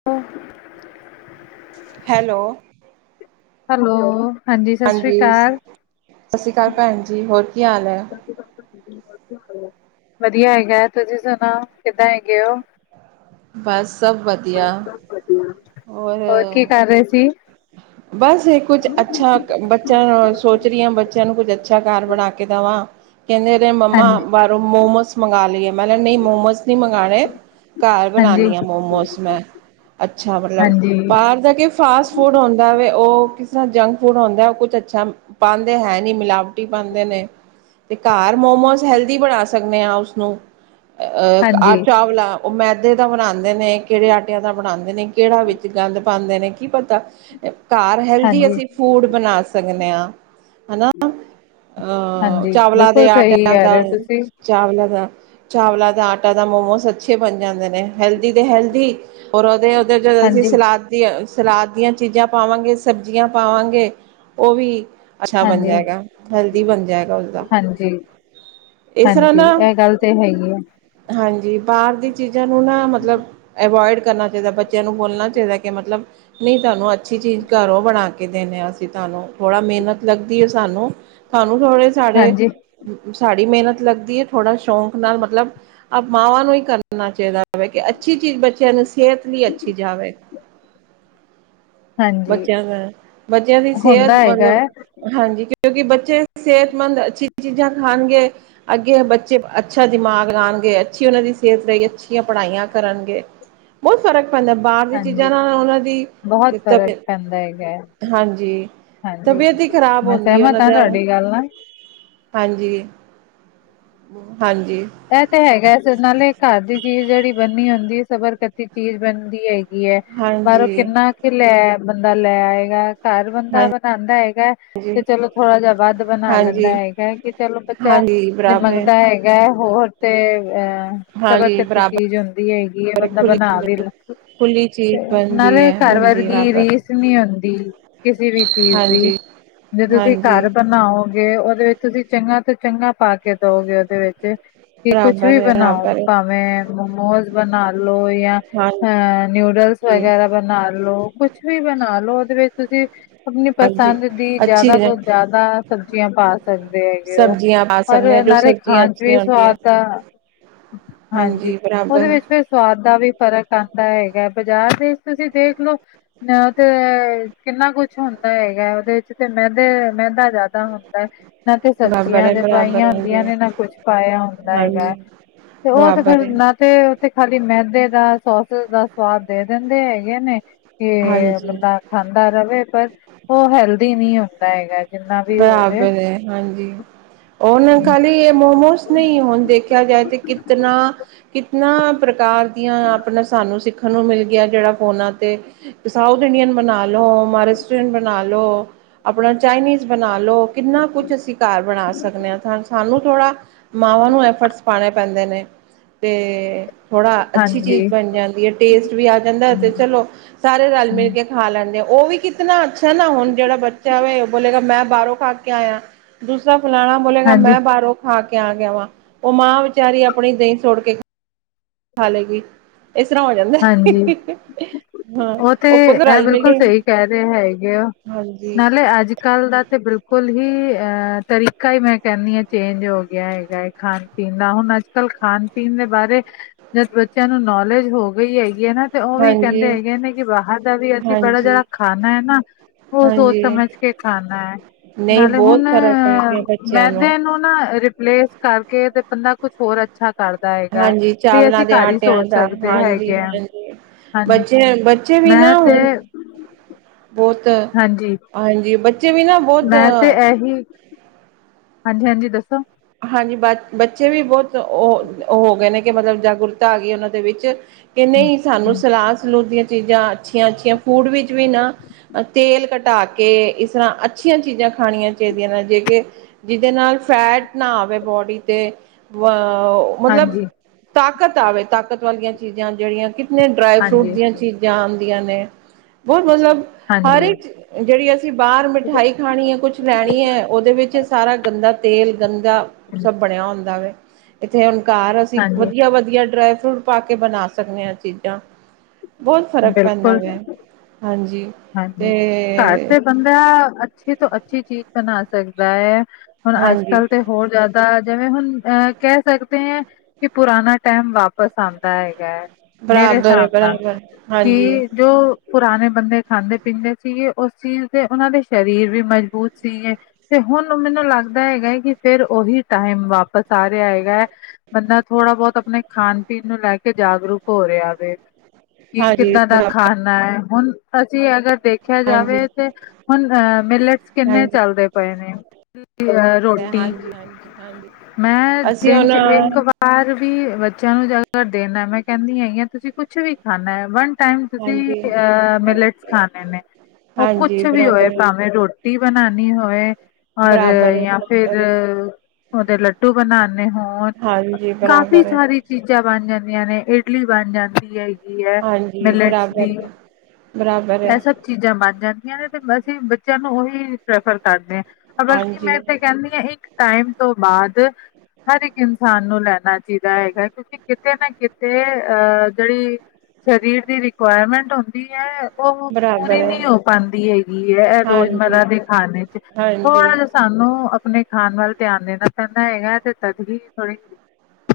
[unintelligible] Hello. Hello. ਸਤਿ ਸ੍ਰੀ ਹਾਂਜੀ ਅਕਾਲ ਸਤਿ ਸ਼੍ਰੀ ਅਕਾਲ ਭੈਣ ਜੀ ਹੋਰ ਕੀ ਹਾਲ ਹੈ। ਵਧੀਆ ਹੈਗਾ ਤੁਸੀਂ ਸੁਣਾਓ ਕਿੱਦਾਂ ਹੈਗੇ ਓ। ਬਸ ਸਭ ਵਧੀਆ। ਵਧੀਆ। [unintelligible] ਔਰ ਬਸ ਇਹ ਕੁਛ ਅੱਛਾ ਬੱਚਿਆਂ ਨੂੰ ਸੋਚ ਰਹੀ ਹਾ ਬੱਚਿਆਂ ਨੂੰ ਕੁੱਝ ਅੱਛਾ ਘਰ ਬਣਾ ਕੇ ਦੇਵਾਂ। ਕਹਿੰਦੇ ਮੰਮਾ ਹਾਂਜੀ ਬਾਹਰੋਂ ਮੋਮੋਸ ਮੰਗਵਾ ਲਈਏ ਮੈਂ ਨਹੀਂ ਮੋਮੋਸ ਨਹੀਂ ਮੰਗਾਂਣੇ। ਘਰ ਹਾਂਜੀ ਬਣਾਣੀ ਹਾਂ ਮੋਮੋਸ ਮੈਂ ਅੱਛਾ ਮਤਲਬ ਹਾਂਜੀ ਬਾਹਰ ਦਾ ਕਿ ਫਾਸਟ ਫੂਡ ਹੁੰਦਾ ਵੇ ਓ ਕਿਸ ਤਰਾ ਜੰਕ ਫੂਡ ਹੁੰਦਾ ਕੁਛ ਅੱਛਾ ਪਾਂਦੇ ਹੈ ਨੀ ਮਿਲਾਵਟੀ ਪਾਂਦੇ ਨੇ। ਤੇ ਘਰ ਮੋਮੋਸ ਹੈਲਦੀ ਬਣਾ ਸਕਦੇ ਹਾਂ ਉਸਨੂੰ। ਅਹ ਆ ਹਾਂਜੀ ਚਾਵਲਾ ਉਹ ਮੈਦੇ ਦਾ ਬਣਾਉਦੇ ਨੇ ਕਿਹੜੇ ਆਟਿਆਂ ਦਾ ਬਣਾਉਦੇ ਨੇ ਕਿਹੜਾ ਵਿੱਚ ਗੰਦ ਪਾਂਦੇ ਨੇ ਕੀ ਪਤਾ ਘਾਰ ਹੈਲਦੀ ਹਾਂਜੀ ਅਸੀ ਫੂਡ ਬਣਾ ਸਕਦੇ ਹਾਂ ਹਨਾ। ਅਹ ਹਾਂਜੀ ਚਾਵਲਾਂ ਦੇ ਬਿਲਕੁਲ ਸਹੀ ਆਟਿਆਂ ਕਹਿ ਰਹੇ ਦਾ ਹੋ ਤੁਸੀਂ ਚਾਵਲਾਂ ਦਾ ਚਾਵਲਾਂ ਦਾ ਆਟਾ ਦਾ ਮੋਮੋਸ ਅੱਛੇ ਬਣ ਜਾਦੇ ਨੇ ਹੈਲਦੀ ਦੇ ਹੈਲਦੀ ਔਰ ਉਹਦੇ ਜਦੋ ਅਸੀ ਹਾਂਜੀ ਸਲਾਦ ਦੀ ਸਲਾਦ ਦੀਆਂ ਚੀਜਾ ਪਾਵਾਂਗੇ ਸਬਜ਼ੀਆਂ ਪਾਵਾਂਗੇ ਉਹ ਵੀ ਅੱਛਾ ਬਣ ਹਾਂਜੀ ਜਾਏਗਾ ਹੈਲਦੀ ਬਣ ਜਾਏਗਾ ਉਸਦਾ। ਹਾਂਜੀ ਇਸ ਤਰ੍ਹਾਂ ਹਾਂਜੀ ਨਾ ਇਹ ਗੱਲ ਤੇ ਹੈ ਹੀ ਹੈ ਹਾਂਜੀ ਬਾਹਰ ਦੀ ਚੀਜ਼ਾਂ ਨੂੰ ਨਾ ਮਤਲਬ ਅਵੋਇਡ ਕਰਨਾ ਚਾਹੀਦਾ ਬ ਬੱਚਿਆਂ ਨੂੰ ਬੋਲਣਾ ਚਾਹੀਦਾ ਕਿ ਮਤਲਬ ਨਹੀ ਤੁਹਾਨੂੰ ਅੱਛੀ ਚੀਜ ਘਰੋ ਬਣਾ ਕੇ ਦੇਣੇ ਹਾਂ ਅਸੀ ਤੁਹਾਨੂੰ ਥੋੜ੍ਹਾ ਮਿਹਨਤ ਲਗਦੀ ਹੈ ਸਾਨੂੰ ਤੁਹਾਨੂੰ ਥੋੜੇ ਸਾਡੇ ਹਾਂਜੀ ਸਾਡੀ ਮਿਹਨਤ ਲੱਗਦੀ ਹੈ ਥੋੜ੍ਹਾ ਸ਼ੋਕ ਨਾਲ ਮਤਲਬ ਮਾਵਾਂ ਨੂੰ ਹੀ ਕਰਨਾ ਚਾਹੀਦਾ ਹੋਵੇ ਕਿ ਅੱਛੀ ਚੀਜ ਬੱਚਿਆਂ ਨੂੰ ਸਿਹਤ ਲਈ ਅੱਛੀ ਜਾਵੇ। ਹਾਂਜੀ ਬੱਚਿਆਂ ਦਾ ਬੱਚਿਆਂ ਦੀ ਸਿਹਤ ਹੁੰਦਾ ਹੈਗਾ ਮਤਲਬ ਹੈ ਹਾਂਜੀ ਕਿਉਕਿ ਬੱਚੇ ਸਿਹਤਮੰਦ ਅੱਛੀ ਚੀਜਾ ਖਾਣਗੇ। ਅੱਗੇ ਬੱਚੇ ਅੱਛਾ ਦਿਮਾਗ ਲਾਉਣਗੇ ਅੱਛੀ ਉਹਨਾ ਦੀ ਸਿਹਤ ਲਈਹੀ ਅੱਛੀਆਂ ਪੜ੍ਹਾਈਆਂ ਕਰਨਗੇ। ਬਹੁਤ ਫਰਕਪੈਂਦਾ ਬਾਹਰ ਦੀਆਂ ਚੀਜਾ ਹਾਂਜੀ ਨਾਲ ਉਹਨਾਂ ਦੀ ਬਹੁਤ ਫ਼ਰਕ ਦਿੱਕਤਏ ਪੈਂਦਾ ਹੈਗਾ ਹੈ [inaudible] ਹਾਂਜੀ ਹਾਂਜੀ ਤਬੀਅਤ ਹੀ ਖਰਾਬ ਮੈਂ ਹੁੰਦੀ ਹੈ ਉਹਨਾ ਸਹਿਮਤ ਹਾਂ ਦਾ ਤੁਹਾਡੀ ਗੱਲ ਨਾਲ ਹਾਂਜੀ ਹਾਂਜੀ ਇਹ ਤੇ ਹੈਗਾ ਇਸ ਨਾਲੇ ਘਰ ਦੀ ਚੀਜ ਜਿਹੜੀ ਬਣਨੀ ਹੁੰਦੀ ਸਬਰਕਤੀ ਚੀਜ ਬਣਦੀ ਹੈ। ਹੈਗੀ ਹੈ ਪਰ ਹਾਂਜੀ ਕਿੰਨਾ ਕਿ ਲੈ ਬੰਦਾ ਲੈ ਆਏਗਾ। ਘਰ ਬੰਦਾ ਬਣਾਉਂਦਾ ਹੈਗਾ। ਤੇ ਹਾਂਜੀ ਚਲੋ ਥੋੜਾ ਜਹਾ ਵੱਧ ਬਣਾ ਲੈਦਾ ਹਾਂਜੀ ਹੈਗਾ ਹੈ ਕਿ ਚਲੋ ਬੱਚਾ ਹਾਂਜੀ ਜੇ ਬਰਾਬਰ ਮੰਗਦਾ ਹੈ। ਹੈਗਾ ਹੋਰ ਤੇ ਅਹ। ਹਾਂਜੀ ਸਬਰਕਤੀ ਬਰਾਬਰ ਚੀਜ ਹੁੰਦੀ ਹੈਗੀ ਆ ਬੰਦਾ ਖੁੱਲੀ ਬਣਾਵੇ। ਖੁੱਲੀ ਚੀਜ਼ ਬਣਦੀ ਨਾਲੇ ਹੈ ਘਰ ਬਣਦੀ ਵਰਗੀ ਬਰਾਬਰ ਰੀਸ ਨੀ ਹੁੰਦੀ ਕਿਸੇ ਵੀ ਚੀਜ ਦੀ। ਹਾਂਜੀ, ਜੇ ਤੁਸੀ ਹਾਂਜੀ ਘਰ ਬਣਾਓਗੇ ਉਹਦੇ ਵਿੱਚ ਤੁਸੀਂ ਚੰਗਾ ਤੋਂ ਚੰਗਾ ਪਾ ਕੇ ਦਓਗੇ ਉਹਦੇ ਵਿੱਚ ਕਿ ਕੁਛ ਬਰਾਬਰ ਵੀ ਹੈ, ਬਣਾਓ ਬਰਾਬਰ ਹੈ ਭਾਵੇ ਮੋਮੋਜ਼ ਬਣਾ ਲ ਲੋ ਯ ਹਾਂਜੀ। ਨਿਊਡਲਸ ਵਗੈਰਾ ਬਣਾ ਲੋ ਕੁਛ ਵੀ ਬਣਾ ਲੋ ਉਹਦੇ ਵਿੱਚ ਤੁਸੀ ਆਪਣੀ ਹਾਂਜੀ, ਪਸੰਦ ਦੀ ਅੱਛੀ ਜ਼ਿਆਦਾ ਤੋਂ ਜ਼ਿਆਦਾ ਸਬਜ਼ੀਆਂ ਪਾ ਸਕਦੇ ਹੇਗੇ ਓ। ਸਬਜ਼ੀਆਂ ਪਾ ਸਕਦੇ ਹਾਂ ਹਰ ਜੋ ਨਾਲੇ ਸਬਜ਼ੀਆਂ ਖਾਣ 'ਚ ਅੱਛੀਆਂ ਵੀ ਹੁੰਦੀਆਂ। ਸਵਾਦ ਆ ਹਾਂਜੀ ਉਹਦੇ ਵਿੱਚ ਫਿਰ ਸਵਾਦ ਦਾ ਵੀ ਫ਼ਰਕ ਆਂਦਾ ਹੈਗਾ ਬਾਜ਼ਾਰ ਵਿੱਚ ਤੁਸੀ ਦੇਖ ਲਓ। ਨਾ ਉਹ ਤੇ ਕਿੰਨਾ ਕੁਛ ਹੁੰਦਾ ਹੈਗਾ ਉਹਦੇ ਵਿੱਚ ਤੇ ਮੈਦੇ ਮੈਦਾ ਜ਼ਿਆਦਾ ਹੁੰਦਾ ਹੈ। ਨਾ ਤੇ ਬਰਾਬਰ ਹੈ, ਸਬਜ਼ੀਆਂਜੇ ਬਰਾਬਰ ਪਾਈਆਂ ਹੈ। ਹਾਂਜੀ, ਹੁੰਦੀਆਂ ਨੇ ਨਾ ਕੁਛ ਪਾਇਆ ਹੁੰਦਾ ਹੈਗਾ ਹਾਂਜੀ। ਤੇ ਉਹ ਤੇ ਬਰਾਬਰ ਹੈ, ਫੇਰ ਤੇ ਉਥੇ ਖਾਲੀ ਮੈਦੇ ਦਾ ਸੋਸੇਸ ਦਾ ਸਵਾਦ ਦੇ ਦਿੰਦੇ ਹੈਗੇ ਨੇ। ਕਿ ਹਾਂਜੀ। ਬੰਦਾ ਖਾਂਦਾ ਰਹੇ ਪਰ ਉਹ ਹੈਲਦੀ ਨਹੀ ਹੁੰਦਾ ਹੈਗਾ। ਜਿੰਨਾ ਵੀ ਹੋ ਜੇ ਬਰਾਬਰ ਹੈ ਹਾਂਜੀ ਉਹਨ ਖਾਲੀ ਇਹ ਮੋਮੋਸ ਨਹੀ ਹੁਣ ਦੇਖਿਆ ਜਾਏ ਤੇ ਕਿਤਨਾ ਕਿਤਨਾ ਪ੍ਰਕਾਰ ਦੀਆਂ ਆਪਣਾ ਸਾਨੂੰ ਸਿੱਖ ਥੁਹਾਨੂੰ ਮਿਲ ਗਿਆ ਜਿਹੜਾ ਫੋਨਾਂ 'ਤੇ। ਸਾਊਥ ਇੰਡੀਅਨ ਬਣਾ ਲੋ ਮਹਾਰਾਸ਼ਟਰੀਅਨ ਬਣਾ ਲ ਲੋ। ਆਪਣਾ ਚਾਈਨੀਜ਼ ਬਣਾ ਲਉ ਕਿੰਨਾ ਕੁਛ ਅਸੀ ਘਰ ਬਣਾ ਸਕਦੇ ਹਾਂ ਸਾਨੂੰ ਥੋੜ੍ਹਾ ਮਾਵਾਂ ਨੂੰ ਐਫਰਟਸ ਪਾਣੇ ਪੈਂਦੇ ਨੇ ਤੇ ਥੋੜਾ ਅੱਛੀ ਚੀਜ਼ ਹਾਂਜੀ, ਬਣ ਜਾਂਦੀ ਹੈ ਟੇਸਟ ਵੀ ਆ ਜਾਂਦਾ ਤੇ ਚਲੋ। ਸਾਰੇ ਰਲ ਮਿਲ ਕੇ ਖਾ ਲੈਂਦੇ ਆ ਉਹ ਵੀ ਕਿਤਨਾ ਅੱਛਾ ਨਾ ਹੁਣ ਜਿਹੜਾ ਬੱਚਾ ਹੋਵੇ ਉਹ ਬੋਲੇਗਾ ਮੈਂ ਬਾਹਰੋਂ ਖਾ ਯਾਂ ਦੂਸਰਾ ਫੁਲਾਨਾ ਬੋਲੇਗਾ ਹਾਂਜੀ, ਮੈਂ ਬਾਹਰੋਂ ਖਾ ਕੇ ਆ ਗਿਆ ਵਾਂ ਉਹ ਮਾਂ ਵਿਚਾਰੀ ਆਪਣੀ ਦਹੀਂ ਛੋੜ ਕੇ ਹਾਲੇ ਕੀ ਇਸ ਤਰ੍ਹਾਂ ਹੋ ਜਾਂਦਾ ਹੈ ਹੀ ਹਾਂਜੀ। [inaudible] ਹੀ ਹਾਂ ਉਹ ਤੇ ਉਪਰ ਤਾਂ ਇਹ ਰਲ ਮਿਲ ਬਿਲਕੁਲ ਕੇ ਸਹੀ ਕਹਿ ਰਹੇ ਹੈਗੇ ਹੋ। ਹਾਂਜੀ ਨਾਲੇ ਅੱਜ ਕੱਲ ਦਾ ਤੇ ਬਿਲਕੁਲ ਬਿਲਕੁਲ ਹੀ ਅਹ ਤਰੀਕਾ ਹੀ ਮੈਂ ਕਹਿਨੀ ਹਾਂ ਚੇਂਜ ਹੋ ਗਿਆ ਹੈਗਾ ਹੈਏ ਖਾਣ ਪੀਣ ਦਾ ਹੁਣ ਅੱਜ ਕੱਲ੍ਹ ਖਾਣ ਪੀਣ ਦੇ ਬਾਰੇ ਜਦ ਬੱਚਿਆਂ ਨੂੰ ਨੌਲੇਜ ਹੋ ਗਈ ਹੈ। ਹੈਗੇ ਨਾ ਤੇ ਉਹ ਵੀ ਕਹਿੰਦੇ ਹਾਂਜੀ ਹੈਗੇ ਨੇ ਕਿ ਬਾਹਰ ਦਾ ਵੀ ਅਸੀਂ ਬੜਾ ਹਾਂਜੀ ਜਿਹੜਾ ਖਾਣਾ ਹੈ ਨਾ। ਉਹ ਸੋਚ ਹਾਂਜੀ ਸਮਝ ਕੇ ਖਾਣਾ ਹੈ। ਨਹੀਂ ਨਾਲੇ ਬਹੁਤ ਹੁਣ ਫਰਕ ਪੈ ਗਿਆ ਬੱਚਿਆਂ ਮੈਦੇ ਨੂੰ ਨਾ ਰਿਪਲੇਸ ਕਰਕੇ ਤੇ ਬੰਦਾ ਕੁਛ ਹੋਰ ਅੱਛਾ ਕਰਦਾ ਹੈਗਾ ਹਾਂਜੀ ਵੀ ਚਾਵਲਾਂ ਅਸੀ ਦੇ ਘਰ ਹੀ ਆਟਿਆਂ ਸੋਚ ਦਾ ਸਕਦੇ ਹੈਗੇ। ਹਾਂਜੀ ਆ ਹਾਂਜੀ ਹਾਂਜੀ ਬੱਚੇ-ਬੱਚੇ ਵੀ ਮੈਂ ਨਾ ਤੇ ਹੁਣ ਬਹੁਤ ਹਾਂਜੀ ਹਾਂਜੀ ਬੱਚੇ ਵੀ ਨਾ ਮੈਂ ਤੇ ਬਹੁਤ ਏਹੀ ਹਾਂਜੀ-ਹਾਂਜੀ ਦੱਸੋ। ਹਾਂਜੀ ਬ ਬੱਚੇ ਵੀ ਬਹੁਤ ਉ ਉਹ ਹੋ ਗਏ ਨੇ। ਕਿ ਮਤਲਬ ਜਾਗਰੂਕਤਾ ਆ ਗਈ ਉਹਨਾਂ ਦੇ ਵਿੱਚ ਕਿ ਹੂੰ, ਨਹੀਂ ਸਾਨੂੰ ਹੂੰ, ਸਲਾਦ ਸਲੂਦ ਦੀਆਂ ਚੀਜ਼ਾਂ ਅੱਛੀਆਂ-ਅੱਛੀਆਂ ਫੂਡ ਵਿੱਚ ਵੀ ਨਾ ਅ ਤੇਲ ਘਟਾ ਕੇ ਇਸ ਤਰ੍ਹਾਂ ਅੱਛੀਆਂ ਚੀਜ਼ਾਂ ਖਾਣੀਆਂ ਚਾਹੀਦੀਆਂ ਨੇ ਜੇ ਕੇ ਜਿਹਦੇ ਨਾਲ ਫੈਟ ਨਾ ਆਵੇ ਬੋਡੀ ਤੇ ਵ ਮਤਲਬ ਹਾਂਜੀ, ਤਾਕਤ ਆਵੇ ਤਾਕਤ ਵਾਲੀਆਂ ਚੀਜ਼ਾਂ ਜਿਹੜੀਆਂ ਕਿਤਨ ਡਰਾਈ ਫਰੂਟ ਹਾਂਜੀ, ਦੀਆਂ ਚੀਜ਼ਾਂ ਜਾਣਦੀਆਂ ਨੇ ਬਹੁਤ ਮਤਲਬ ਹਰ ਹਾਂਜੀ, ਇੱਕ ਜਿਹੜੀ ਅਸੀ ਬਾਹਰ ਮਿਠਾਈ ਖਾਣੀ ਹੈ ਕੁਛ ਲੈਣੀ ਐ। ਉਹਦੇ ਵਿੱਚ ਸਾਰਾ ਗੰਦਾ ਤੇਲ ਗੰਦਾ ਸਭ ਬਣਿਆ ਹੁੰਦਾ ਵੇ। ਇਥੇ ਹੰਕਾਰ ਅਸੀਂ ਹਾਂਜੀ ਵਧੀਆ-ਵਧੀਆ ਡਰਾਈ ਫਰੂਟ ਪਾ ਕੇ ਬਣਾ ਸਕਦੇ ਹਾਂ ਚੀਜ਼ਾਂ ਬਹੁਤ ਫ਼ਰਕ ਪੈਂਦਾ ਬਿਲਕੁਲ ਹੈ ਹਾਂਜੀ। ਹਾਂਜੀ ਤੇ ਘਰ ਤੇ ਬੰਦਾ ਅੱਛੀ ਤੋਂ ਅੱਛੀ ਚੀਜ਼ ਬਣਾ ਸਕਦਾ ਹੈ। ਹੁਣ ਅੱਜ ਹਾਂਜੀ ਕੱਲ੍ਹ ਤੇ ਹੋਰ ਜ਼ਿਆਦਾ ਦਾ ਜਿਵੇਂ ਹੁਣ ਅਹ ਕਹਿ ਸਕਦੇ ਹ ਕਿ ਪੁਰਾਣਾ ਟੈਮ ਵਾਪਿਸ ਆਉਂਦਾ ਹੈਗਾ ਹੈ। ਮੇਰੇ ਬਰਾਬਰ ਹੈ ਹਿਸਾਬ ਨਾਲ ਬਰਾਬਰ ਹਾਂਜੀ ਕਿ ਜੋ ਪੁਰਾਣੇ ਬੰਦੇ ਖਾਂਦੇ ਪੀਂਦੇ ਸੀਗੇ ਉਸ ਚੀਜ਼ ਦੇ ਉਹਨਾਂ ਦੇ ਸਰੀਰ ਵੀ ਮਜ਼ਬੂਤ ਸੀਗੇ। ਤੇ ਹੁਣ ਮੈਨੂੰ ਲੱਗਦਾ ਹੈਗਾ ਹੈ ਕਿ ਫਿਰ ਉਹੀ ਟਾਈਮ ਵਾਪਸ ਆ ਰਿਹਾ ਹੈਗਾ ਹੈ। ਬੰਦਾ ਥੋੜ੍ਹਾ ਬਹੁਤ ਆਪਣੇ ਖਾਣ ਪੀਣ ਨੂੰ ਲੈ ਕੇ ਜਾਗਰੂਕ ਹੋ ਰਿਹਾ ਵੇ। ਕਿ ਹਾਂਜੀ ਕਿੱਦਾਂ ਦਾ ਬਰਾਬਰ ਖਾਨਾ ਹੈ ਹੁਣ ਅਸੀ ਅਗਰ ਦੇਖਿਆ ਹਾਂਜੀ ਜਾਵੇ ਤੇ [inaudible] ਹੁਨ, ਮੇਲੇ ਚ ਕਿੰਨੇ ਹਾਂਜੀ ਚਲਦੇ ਪਏ ਨੇ ਰੋਟੀ [unintelligible] ਮੈਂ ਅ ਅਸੀਂ ਦਿਨ ਹੁਣ ਚ ਇੱਕ ਵਾਰ। ਘਰ ਵੀ ਬੱਚਿਆਂ ਨੂੰ ਜਦ ਦੇਣਾ, ਮੈਂ ਕਹਿਣੀ ਹੈਗੀ ਆ ਤੁਸੀਂ ਕੁਛ ਵੀ ਖਾਣਾ ਹੈ ਵਨ। ਟੈਮ ਤੁਸੀਂ ਹਾਂਜੀ ਮਿਲਟਸ ਖਾਣੇ ਨੇ। ਉਹ ਕੁਛ ਹਾਂਜੀ ਵੀ ਹੋਏ, ਬਰਾਬਰ ਹੈ ਭਾਵੇਂ ਰੋਟੀ ਬਨਾਣੀ ਹੋਵੇ। ਔਰ ਬਰਾਬਰ ਹੈ ਜਾਂ ਬਰਾਬਰ ਫਿਰ, ਹੈ ਉਹਦੇ ਲੱਡੂ ਬਣਾਉਨੇ ਹੋਣ। ਜੀ, ਬਰਾਬਰ ਕਾਫੀ ਏ। ਸਾਰੀ ਚੀਜ਼ਾਂ ਬਣ ਜਾਂਦੀਆਂ ਨੇ, ਇਡਲੀ ਬਣ ਜਾਂਦੀ ਹੈਗੀ ਐ ਹਾਂਜੀ ਮਿਲਟਸ ਬਰਾਬਰ ਦੀ। ਹੈ ਬਰਾਬਰ ਹੈ ਇਹ ਸਭ ਚੀਜ਼ਾਂ ਬਣ ਜਾਂਦੀਆਂ ਨੇ ਤੇ ਅਸੀਂ ਬੱਚਿਆਂ ਨੂੰ ਉਹੀ ਪ੍ਰੈਫਰ ਕਰਦੇ ਆ। ਬਲਕਿ ਮੈਂ ਹਾਂਜੀ ਤਾਂ ਕਹਿਣੀ ਆ, ਇੱਕ ਟਾਈਮ ਤੋਂ ਬਾਅਦ। ਹਰ ਇੱਕ ਇਨਸਾਨ ਨੂੰ ਲੈਣਾ ਚਾਹੀਦਾ ਹੈਗਾ ਕਿ। ਕਿਤੇ ਨਾ ਕਿਤੇ, ਅ, ਜਿਹੜੀ ਸਰੀਰ ਦੀ ਰਿਕੁਆਇਰਮੈਂਟ ਹੁੰਦੀ। ਇਹ ਉਹ ਬਰਾਬਰ ਪੂਰੀ ਹੈ ਨਹੀਂ ਹੋ ਪਾਂਦੀ ਹੈਗੀ ਏ ਇਹ ਹਾਂਜੀ ਰੋਜ਼ਮਰਾ ਦੇ ਖਾਣੇ ਚ ਥੋੜ੍ਹਾ ਜਿਹਾ [unintelligible] ਸਾਨੂੰ ਆਪਣੇ ਖਾਣ ਵੱਲ ਧਿਆਨ ਦੇਣਾ ਪੈਂਦਾ ਹੈਗਾ ਐ, ਤੇ ਤਦ ਵੀ ਥੋੜ੍ਹੀ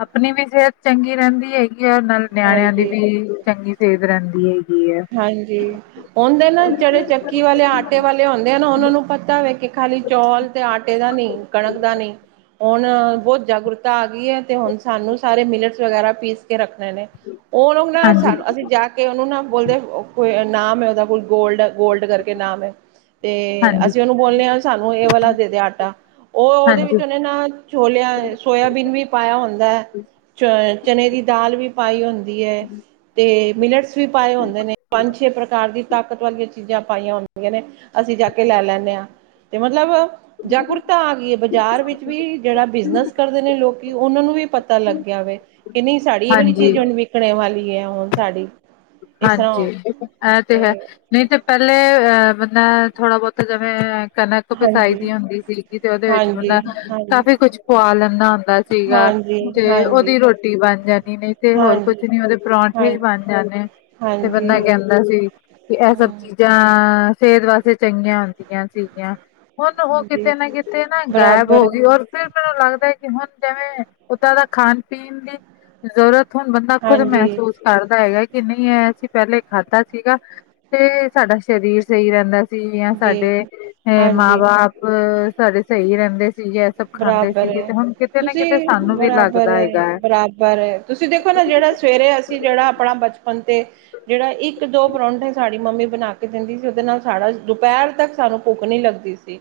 ਆਪਣੀ ਵੀ ਸਿਹਤ ਚੰਗੀ ਰਹਿੰਦੀ ਏ। ਚੀਜਾਂ ਨਾਲ ਨਿਆਣਿਆਂ ਦੀ ਹਾਂਜੀ ਵੀ ਚੰਗੀ ਸਿਹਤ ਰਹਿੰਦੀ ਹੈਗੀ ਐ ਉਂਦੇ ਨਾ ਜਿਹੜੇ ਚੱਕੀ ਵਾਲੇ ਆਟੇ ਵਾਲੇ ਹੁੰਦੇ ਨੇ ਨਾ ਉਹਨਾਂ ਨੂੰ ਪਤਾ ਵੇ। ਖਾਲੀ ਚੌਲ ਤੇ ਆਟੇ ਦਾ ਨਹੀਂ, ਕਣਕ ਦਾ ਨਹੀਂ। ਹੁਣ ਬਹੁਤ ਜਾਗਰੂਕਤਾ ਆ ਗਈ ਏ ਤੇ ਹੁਣ ਸਾਨੂੰ ਸਾਰੇ ਮਿਲਟਸ ਵਗੈਰਾ ਪੀਸ ਕੇ ਰੱਖ। [unintelligible] ਉਹਨੂੰ ਨਾ ਸਾ ਹਾਂਜੀ, ਅਸੀਂ ਜਾ। ਕੇ ਉਹਨੂੰ ਨਾ ਬੋਲਦੇ, ਕੋਈ ਨਾਮ ਹੈਗਾ, ਕੋਈ ਗੋਲਡ, ਗੋਲਡ ਕਰਕੇ ਨਾਮ ਏ। ਤੇ, ਹਾਂਜੀ, ਅਸੀਂ ਉਹਨੂੰ ਬੋਲਨੇ ਹਾਂ ਸਾਨੂੰ ਇਹ ਵਾਲਾ ਦੇ ਦੇ ਆਟਾ, ਉਹ ਉਹਦੇ ਹਾਂਜੀ, ਵਿੱਚ ਉਹਨੇ ਨਾ। ਛੋਲਿਆਂ, ਸੋਇਆਬੀਨ ਵੀ ਪਾਇਆ ਹੁੰਦਾ ਹੈ, ਚ ਚਨੇ ਦੀ ਦਾਲ ਵੀ। ਪਾਈ ਹੁੰਦੀ ਹੈ। ਅਤੇ ਮਿਲਟਸ ਵੀ ਪਾਏ ਹੁੰਦੇ ਨੇ, ਪੰਜ ਛੇ ਪ੍ਰਕਾਰ ਦੀਆਂ ਤਾਕਤ ਵਾਲੀਆਂ ਚੀਜ਼ਾਂ ਪਾਈਆਂ ਹੁੰਦੀਆਂ ਨੇ। ਅਸੀਂ ਜਾ ਕੇ ਲੈ ਲੈਣੇ ਆ, ਤੇ ਮਤਲਬ ਜਾਗਰੂਕਤਾ ਆ ਗਈ ਏ ਬਾਜ਼ਾਰ ਵਿੱਚ। ਵੀ ਜਿਹੜਾ ਬਿਜਨਸ ਕਰਦੇ ਨੇ ਲੋਕੀ, ਉਹਨਾਂ ਨੂੰ ਵੀ ਪਤਾ ਲੱਗ ਗਿਆ ਵੇ, ਏਹ ਨਹੀਂ ਸਾਡੀ ਇਹ ਵਾਲੀ। ਹਾਂਜੀ। ਚੀਜ਼ ਹੁਣ ਵਿਕਣੇ ਵਾਲੀ ਏ, ਹੁਣ ਸਾਡੀ ਇਸ ਹਾਂਜੀ, ਤਰ੍ਹਾਂ ਐ ਤੇ ਹੈ। ਨਹੀਂ ਤੇ ਪਹਿਲੇ, ਅ, ਬੰਦਾ ਥੋੜਾ ਬਹੁਤਾ ਜਿਵੇਂ ਕਣਕ ਪਿਸਾਈ ਹਾਂਜੀ ਦੀ ਹੁੰਦੀ ਸੀ, ਜਿਦੇ ਉਹਦੇ ਵਿੱਚ ਹਾਂਜੀ ਬੰਦਾ, ਹਾਂਜੀ ਕਾਫ਼ੀ ਕੁਛ ਪੁਆ ਲੈਂਦਾ ਹੁੰਦਾ। ਸੀਗਾ ਹਾਂਜੀ ਤੇ ਹਾਂਜੀ ਉਹਦੀ ਰੋਟੀ ਬਣ ਜਾਂਦੀ ਨਹੀਂ ਤੇ ਹੋਰ ਹਾਂਜੀ ਕੁਛ ਨੀ ਉਹਦੇ ਪਰੌਂਠੇ ਹੀ ਹਾਂਜੀ ਬਣ ਜਾਂਣੇ। ਤੇ ਹਾਂਜੀ ਬੰਦਾ ਕਹਿੰਦਾ ਸੀ, ਕਿ ਇਹ ਹਮ ਸਬਜ਼ੀ ਜਾਂ ਸਿਹਤ ਵਾਸਤੇ। ਟੰਗੀਆਂ ਹੁੰਦੀਆਂ ਸੀ ਗੀਆਂ, ਹੁਣ ਉਹ ਹਾਂਜੀ ਕਿਤੇ ਨਾ ਕਿਤੇ ਨਾ ਗਾਇਬ ਬਰਾਬਰ ਹੋ ਹੈ ਗਈ ਔਰ। ਫਿਰ ਪਤਾ ਲੱਗਦਾ ਕਿ ਹੁਣ ਜੈਵੇਂ ਉੱਦਾਂ ਦਾ ਖਾਣ ਪੀਣ ਦੀ ਜ਼ਰੂਰਤ। ਹੁਣ ਬੰਦਾ ਖੁਦ ਹਾਂਜੀ ਮਹਿਸੂਸ ਕਰਦਾ ਹੈਗਾ ਕਿ ਨਹੀਂ। ਕਿ ਅਸੀਂ ਪਹਿਲੇ ਖਾਧਾ ਸੀਗਾ ਤੇ ਸਾਡਾ ਸਰੀਰ ਸਹੀ ਰਹਿੰਦਾ। ਸੀ ਜਾਂ ਜੀ ਸਾਡੇ, ਅ ਮਾਂ ਹਾਂਜੀ ਬਾਪ ਸਾਡੇ ਸਹੀ ਰਹਿੰਦੇ। ਸੀਗੇ ਇਹ ਸਭ ਖਾਂਦੇ ਬਰਾਬਰ ਸੀਗੇ ਏ, ਤੇ ਹੁਣ ਕਿਤੇ ਨਾ ਤੁਸੀਂ ਕਿਤੇ ਸਾਨੂੰ ਵੀ ਬਰਾਬਰ ਲੱਗਦਾ ਹੈਗਾ ਏ, ਹੈ ਬਰਾਬਰ ਏ, ਤੁਸੀਂ ਦੇਖੋ ਨਾ ਜਿਹੜਾ। ਸਵੇਰੇ ਅਸੀਂ ਜਿਹੜਾ ਆਪਣਾ ਬਚਪਨ ਤੇ। ਜਿਹੜਾ ਇੱਕ-ਦੋ ਪਰੌਂਠੇ ਸਾਡੀ ਮੰਮੀ ਬਣਾ ਕੇ ਦਿੰਦੀ ਸੀ, ਉਹਦੇ ਨਾਲ ਸਾਡਾ ਦੁਪਹਿਰ ਤੱਕ ਸਾਨੂੰ। ਭੁੱਖ ਨਹੀਂ ਲੱਗਦੀ ਸੀ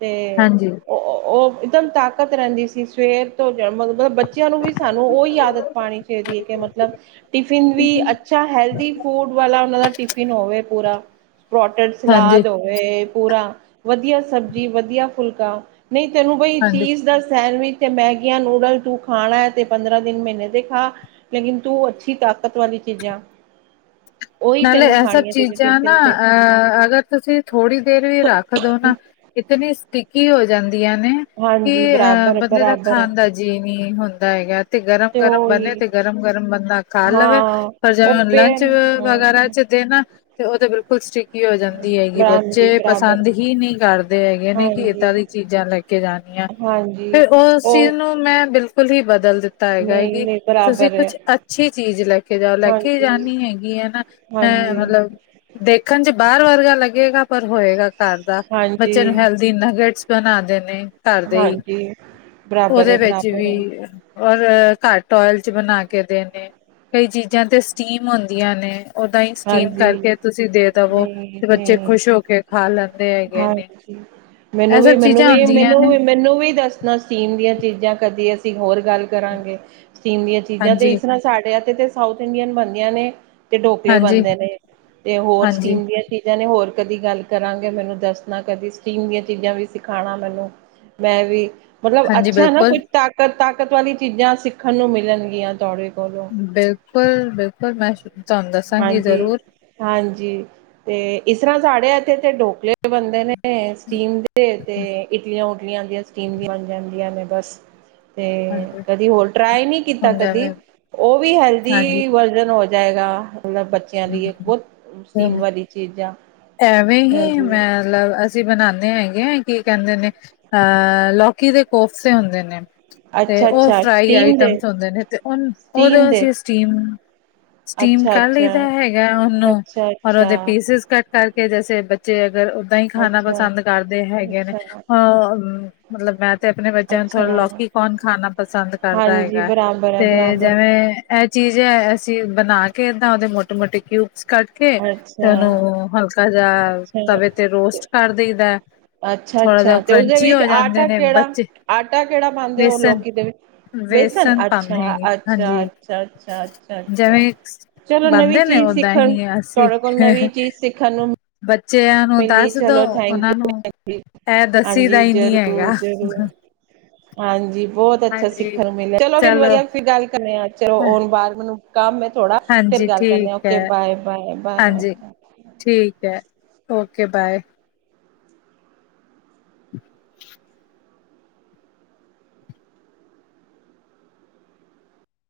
ਤੇ ਹਾਂਜੀ ਅਉ ਔ ਉਹ। ਇੱਕਦਮ ਤਾਕਤ ਰਹਿੰਦੀ ਸੀ ਸਵੇਰ ਤੋਂ ਜਾ ਮਤਲਬ, ਬੱਚਿਆਂ ਨੂੰ ਵੀ ਸਾਨੂੰ ਉਹੀ ਆਦਤ ਪਾਨੀ ਚਾਹਿਦੀ ਏ ਕਿ ਮਤਲਬ। ਟਿਫਿਨ ਵੀ ਅੱਛਾ ਹੈਲਦੀ ਫੂਡ ਵਾਲਾ ਉਹਨਾਂ ਦਾ ਟਿਫਿਨ ਹੋਵੇ ਪੂਰਾ। ਪਰੋਟਡ ਹਾਂਜੀ ਸਲਾਦ ਹੋਵੇ ਪੂਰਾ ਵਧੀਆ ਸਬਜ਼ੀ ਵਧੀਆ ਫੁਲਕਾ। ਨਹੀਂ ਤੈਨੂੰ ਬਈ ਹਾਂਜੀ ਚੀਜ਼ ਦਾ ਸੈਂਡਵਿੱਚ ਤੇ ਮੈਗੀਆਂ, ਨੂਡਲ ਤੂੰ ਖਾਣਾ ਏ ਤੇ ਪੰਦਰਾਂ ਦਿਨ ਮਹੀਨੇ ਦੇ ਖਾ। ਲੇਕਿਨ ਤੂੰ ਅੱਛੀ ਤਾਕਤ ਵਾਲੀ ਚੀਜ਼ਾਂ। ਉਹੀ ਨਾਲੇ ਤੈਨੂੰ ਇਹ ਸਭ ਖਾਣੀਆਂ ਜਿਵੇਂ ਚੀਜ਼ਾਂ ਨਾ ਟਿਫਿਨ ਤੇ ਅ ਅਗਰ। ਤੁਸੀਂ ਥੋੜ੍ਹੀ ਦੇਰ ਵੀ ਰੱਖਦੋ ਨਾ ਇਤਨੀ ਸਟਕੀ ਹੋ ਜਾਂਦੀਆਂ ਨੇ। ਕਿ ਹਾਂਜੀ ਅਹ ਬਰਾਬਰ ਬੰਦੇ ਦਾ ਬਰਾਬਰ ਹੈ ਖਾਣ ਦਾ ਜੀਅ ਨਹੀਂ ਹੁੰਦਾ ਹੈਗਾ ਤੇ ਗਰਮ ਗਰਮ ਬੰਨੇ ਤੇ ਗਰਮ-ਗਰਮ ਬੰਦਾ ਖਾ ਲਵੇ ਹਾਂ ਪਰ ਉਹ ਜਵੇਂ ਲੰਚ ਪੇਨ ਵਗੈਰਾ ਹਮ ਚ ਜੇ ਨਾ ਤੇ ਉਹ ਤਾਂ ਬਿਲਕੁਲ ਸੀਟੀਕ ਹੋ ਜਾਂਦੀ ਹੈਗੀ ਹਾਂਜੀ ਬੱਚੇ ਬਰਾਬਰ ਪਸੰਦ ਹੀ ਨਹੀਂ ਕਰਦੇ ਹੈਗੇ ਨੇ ਕਿ ਹਾਂਜੀ ਇੱਦਾਂ ਦੀ ਚੀਜ਼ਾ ਲੈ ਕੇ ਜਾਣੀਆ ਹਾਂਜੀ ਫਿਰ ਉਸ ਚੀਜ਼ ਉਹ ਨੂੰ ਮੈਂ ਬਿਲਕੁਲ ਹੀ ਬਦਲ ਦਿੱਤਾ ਹੈਗਾ ਨਹੀਂ ਕਿ ਨਹੀਂ ਤੁਸੀਂ ਬਰਾਬਰ ਹੈ ਕੁਛ ਅੱਛੀ ਚੀਜ਼ ਲੈ ਕੇ ਜਾਓ ਲੈ ਕੇ ਹਾਂਜੀ ਜਾਣੀ ਹੈਗੀ ਹੈ ਨਾ ਮੈਂ ਹਾਂਜੀ ਮਤਲਬ ਦੇਖਣ ਚ ਬਾਰ ਵਰਗਾ ਲੱਗੇਗਾ ਪਰ ਹੋਏਗਾ ਘਰ ਦਾ ਬੱਚੇ ਨੂੰ ਹਾਂਜੀ ਹੈਲਦੀ ਨਗਟਸ ਬਣਾ ਦੇਨੇ। ਕਰਦੇ ਹੀ ਹਾਂਜੀ, ਬਰਾਬਰ ਏ ਉਹਦੇ ਵਿੱਚ ਬਰਾਬਰ ਏ, ਵੀ ਔਰ ਘੱਟ ਓਇਲ ਚ ਬਣਾ ਕੇ ਦੇਣੇ ਕਈ ਚੀਜ਼ਾਂ ਤੇ ਸਟੀਮ ਹੁੰਦੀਆ ਨੇ। ਓਦਾਂ ਹੀ ਸਟੀਮ ਹਾਂਜੀ। ਕਰਕੇ ਤੁਸੀਂ ਦੇ ਦੇਵੋ ਨਹੀਂ ਤੇ ਬੱਚੇ ਨਹੀਂ, ਖੁਸ਼ ਹੋ ਕੇ ਖਾ ਲੈਂਦੇ ਹੈਗੇ ਨੇ। ਹਾਂਜੀ। ਮੈਨੂੰ ਇਹ ਵੀ ਸਭ ਮੈਨੂੰ ਚੀਜ਼ਾਂ ਵੀ ਆਦੀਆਂ ਮੈਨੂੰ ਨੇ। ਵੀ ਮੈਨੂੰ ਵੀ ਦੱਸਨਾ ਸਟੀਮ ਦੀਆ ਚੀਜ਼ਾ ਕਦੇ ਅਸੀਂ ਹੋਰ ਗੱਲ ਕਰਾਂਗੇ ਸਟੀਮ ਦੀਆ ਚੀਜ਼ਾਂ ਤੇ ਹਾਂਜੀ ਇਸਰ੍ਹਾਂ ਸਾਡੇ ਤੇ ਸਾਊਥ ਇੰਡੀਅਨ ਬਣਦੀਆਂ ਨੇ ਤੇ ਢੋ ਕਲੇ ਹਾਂਜੀ ਬਣਦੇ ਨੇ ਤੇ ਹੋਰ ਹਾਂਜੀ ਸਟੀਮ ਦੀਆ ਚੀਜ਼ਾਂ ਨੇ ਹੋਰ ਕਦੀ ਗੱਲ ਕਰਾਂਗੇ ਮੈਨੂੰ ਦੱਸਣਾ ਕਦੀ ਸਟੀਮ ਦੀਆਂ ਚੀਜ਼ਾਂ ਵੀ ਸਿਖਾਉਣਾ ਮੈਨੂੰ। ਮੈਂ ਵੀ ਮਤਲਬ ਹਾਂਜੀ ਅੱਛਾ ਨਾ ਬਿਲਕੁਲ, ਕੁੱਝ ਤਾਕਤ-ਤਾਕਤ ਵਾਲੀ ਚੀਜ਼ਾਂ ਸਿੱਖਣ ਨੂੰ ਮਿਲਣਗੀਆਂ ਤੁਹਾਡੇ ਕੋਲੋਂ। ਬਿਲਕੁਲ ਬਿਲਕੁਲ ਮੈਂ ਤੁਹਾਨੂੰ ਦੱਸਾਂਗੀ ਹਾਂਜੀ ਜ਼ਰੂਰ ਹਾਂਜੀ ਤੇ ਇਸਰਾ ਸਾਡੇ ਇੱਥੇ ਤੇ ਢੋਕਲੇ ਬਣਦੇ ਨੇ ਸਟੀਮ ਦੇ ਤੇ ਇਡਲੀਆ-ਉਡਲੀਆ ਹੁੰਦੀਆ ਸਟੀਮ ਦੀ ਆ ਜਾਂਦੀਆ ਨੇ ਬਸ। ਤੇ ਹਾਂਜੀ ਕਦੀ ਹੋਰ ਟਰਾਈ ਨਹੀਂ ਕੀਤਾ ਹੁਣ ਜਿਵੇਂ ਕਦੀ ਉਹ ਵੀ ਹੈਲਦੀ ਹਾਂਜੀ ਵਰਜ਼ਨ ਹੋ ਜਾਏਗਾ ਮਤਲਬ ਬੱਚਿਆਂ ਲਈ ਬਹੁਤ ਸਟੀਮ ਵਾਲੀ ਚੀਜਾ। ਐਵੇਂ ਹੀ ਮੈਂ ਲਬ ਅਸ ਅਸੀਂ ਬਣਾਦੇ ਹੈਗੇ ਆ ਕੀ ਕਹਿੰਦੇ ਨੇ ਅਹ ਲੌਕੀ ਦੇ ਕੋਫਤੇ ਹੁੰਦੇ ਨੇ। ਤੇ ਅੱਛਾ ਉਹ ਅੱਛਾ ਫਰਾਈ ਸਟੀਮ ਦੇ ਆਈਟਮਸ ਹੁੰਦੇ ਨੇ ਤੇ ਉਨ ਉਦੇ ਸਟੀਮ ਦੇ ਅਸੀ ਸਟੀਮ ਸਟੀਮ ਅੱਛਾ ਕਰ ਅੱਛਾ ਲਈਦਾ ਹੈਗਾ ਉਹਨੂੰ ਅੱਛਾ ਔਰ ਉਹਦੇ ਅੱਛਾ ਪੀਸਿਸ ਕੱਟ ਕਰਕੇ ਜੈਸੇ ਬੱਚੇ ਅਗਰ ਓਦਾ ਹੀ ਖਾਣਾ ਅੱਛਾ ਪਸੰਦ ਕਰਦੇ ਹੈਗੇ ਨੇ ਅੱਛਾ ਹ ਮਤਲਬ ਮੈਂ ਤੇ ਆਪਣੇ ਬੱਚਿਆਂ ਨੂੰ ਥੋੜ੍ਹਾ ਅੱਛਾ ਲੌਕੀ ਕੌਣ ਖਾਣਾ ਪਸੰਦ ਕਰਦਾ ਹਾਂਜੀ ਹੈਗਾ ਬਰਾਬਰ ਹੈ ਤੇ ਬਰਾਬਰ ਜਿਵੇ ਇਹ ਚੀਜ਼ ਹੈ ਅਸੀਂ ਬਣਾ ਕੇ ਏਦਾਂ ਉਹਦੇ ਮੋਟੇ ਮੋਟੇ ਕਿਊਬਸ ਕੱਟ ਕੇ ਤੇ ਅੱਛਾ, ਉਹਨੂੰ ਹਲਕਾ ਜਾ ਤਵੇ ਤੇ ਰੋਸਟ ਕਰ ਦਈਦਾ। ਥੋੜਾ ਜਿਹਾ ਅੱਛਾ-ਅੱਛਾ ਤੇ ਉਸਦੇ ਕਰੰਚੀ ਵਿੱਚ ਹੋ ਜਾਂਦੇ ਆਟਾ ਨੇ ਕਿਹੜਾ, ਬੱਚੇ ਆਟਾ ਕਿਹੜਾ ਪਾਉਂਦੇ ਹੋ ਵੇਸਨ ਲੋਕੀ ਦੇ ਵਿ ਬੇਸਨ ਵੇਸਨ ਪਾਉਂਦੇ ਹੈਗੇ ਅੱਛਾ-ਅੱਛਾ, ਹਾਂਜੀ ਅੱਛਾ-ਅੱਛਾ, ਅੱਛਾ-ਅੱਛਾ। ਜਿਵੇਂ ਚਲੋ ਨਵੀਂ ਬਣਦੇ ਨੇ ਚੀਜ਼ ਓਦਾਂ ਸਿੱਖਣ ਹੀ ਤੁਹਾਡੇ ਕੋਲ ਅਸੀਂ ਨਵੀਂ ਚੀਜ਼ ਸਿੱਖਣ ਨੂੰ ਬੱਚਿਆਂ ਨੂੰ ਮਿਲੀ ਦੱਸਦੋ ਚਲੋ ਥੈਂਕ ਉਹਨਾਂ ਯੂ ਨੂੰ ਭੈਣ ਜੀ। ਇਹ ਦੱਸੀ ਦਾ ਹਾਂਜੀ ਹੀ ਨੀ ਜ਼ਰੂਰ, ਹੈਗਾ। ਜ਼ਰੂਰ। ਹਾਂਜੀ ਬਹੁਤ ਅੱਛਾ ਹਾਂਜੀ ਸਿੱਖਣ ਨੂੰ ਮਿਲਿਆ ਚਲੋ ਫਿਰ ਵਧੀਆ ਗੱਲ ਕਰੇ ਆ ਚਲੋ ਆਉਣ ਬਾਰ ਮੈਨੂੰ ਕੰਮ ਥੋੜਾ ਫਿਰ ਹਾਂਜੀ ਗੱਲ ਕਰਨੇ ਠੀਕ ਆ ਹੈ ਓਕੇ ਬਾਏ-ਬਾਏ, ਹਾਂਜੀ ਬਾਏ। ਠੀਕ ਹੈ ਓਕੇ ਬਾਏ।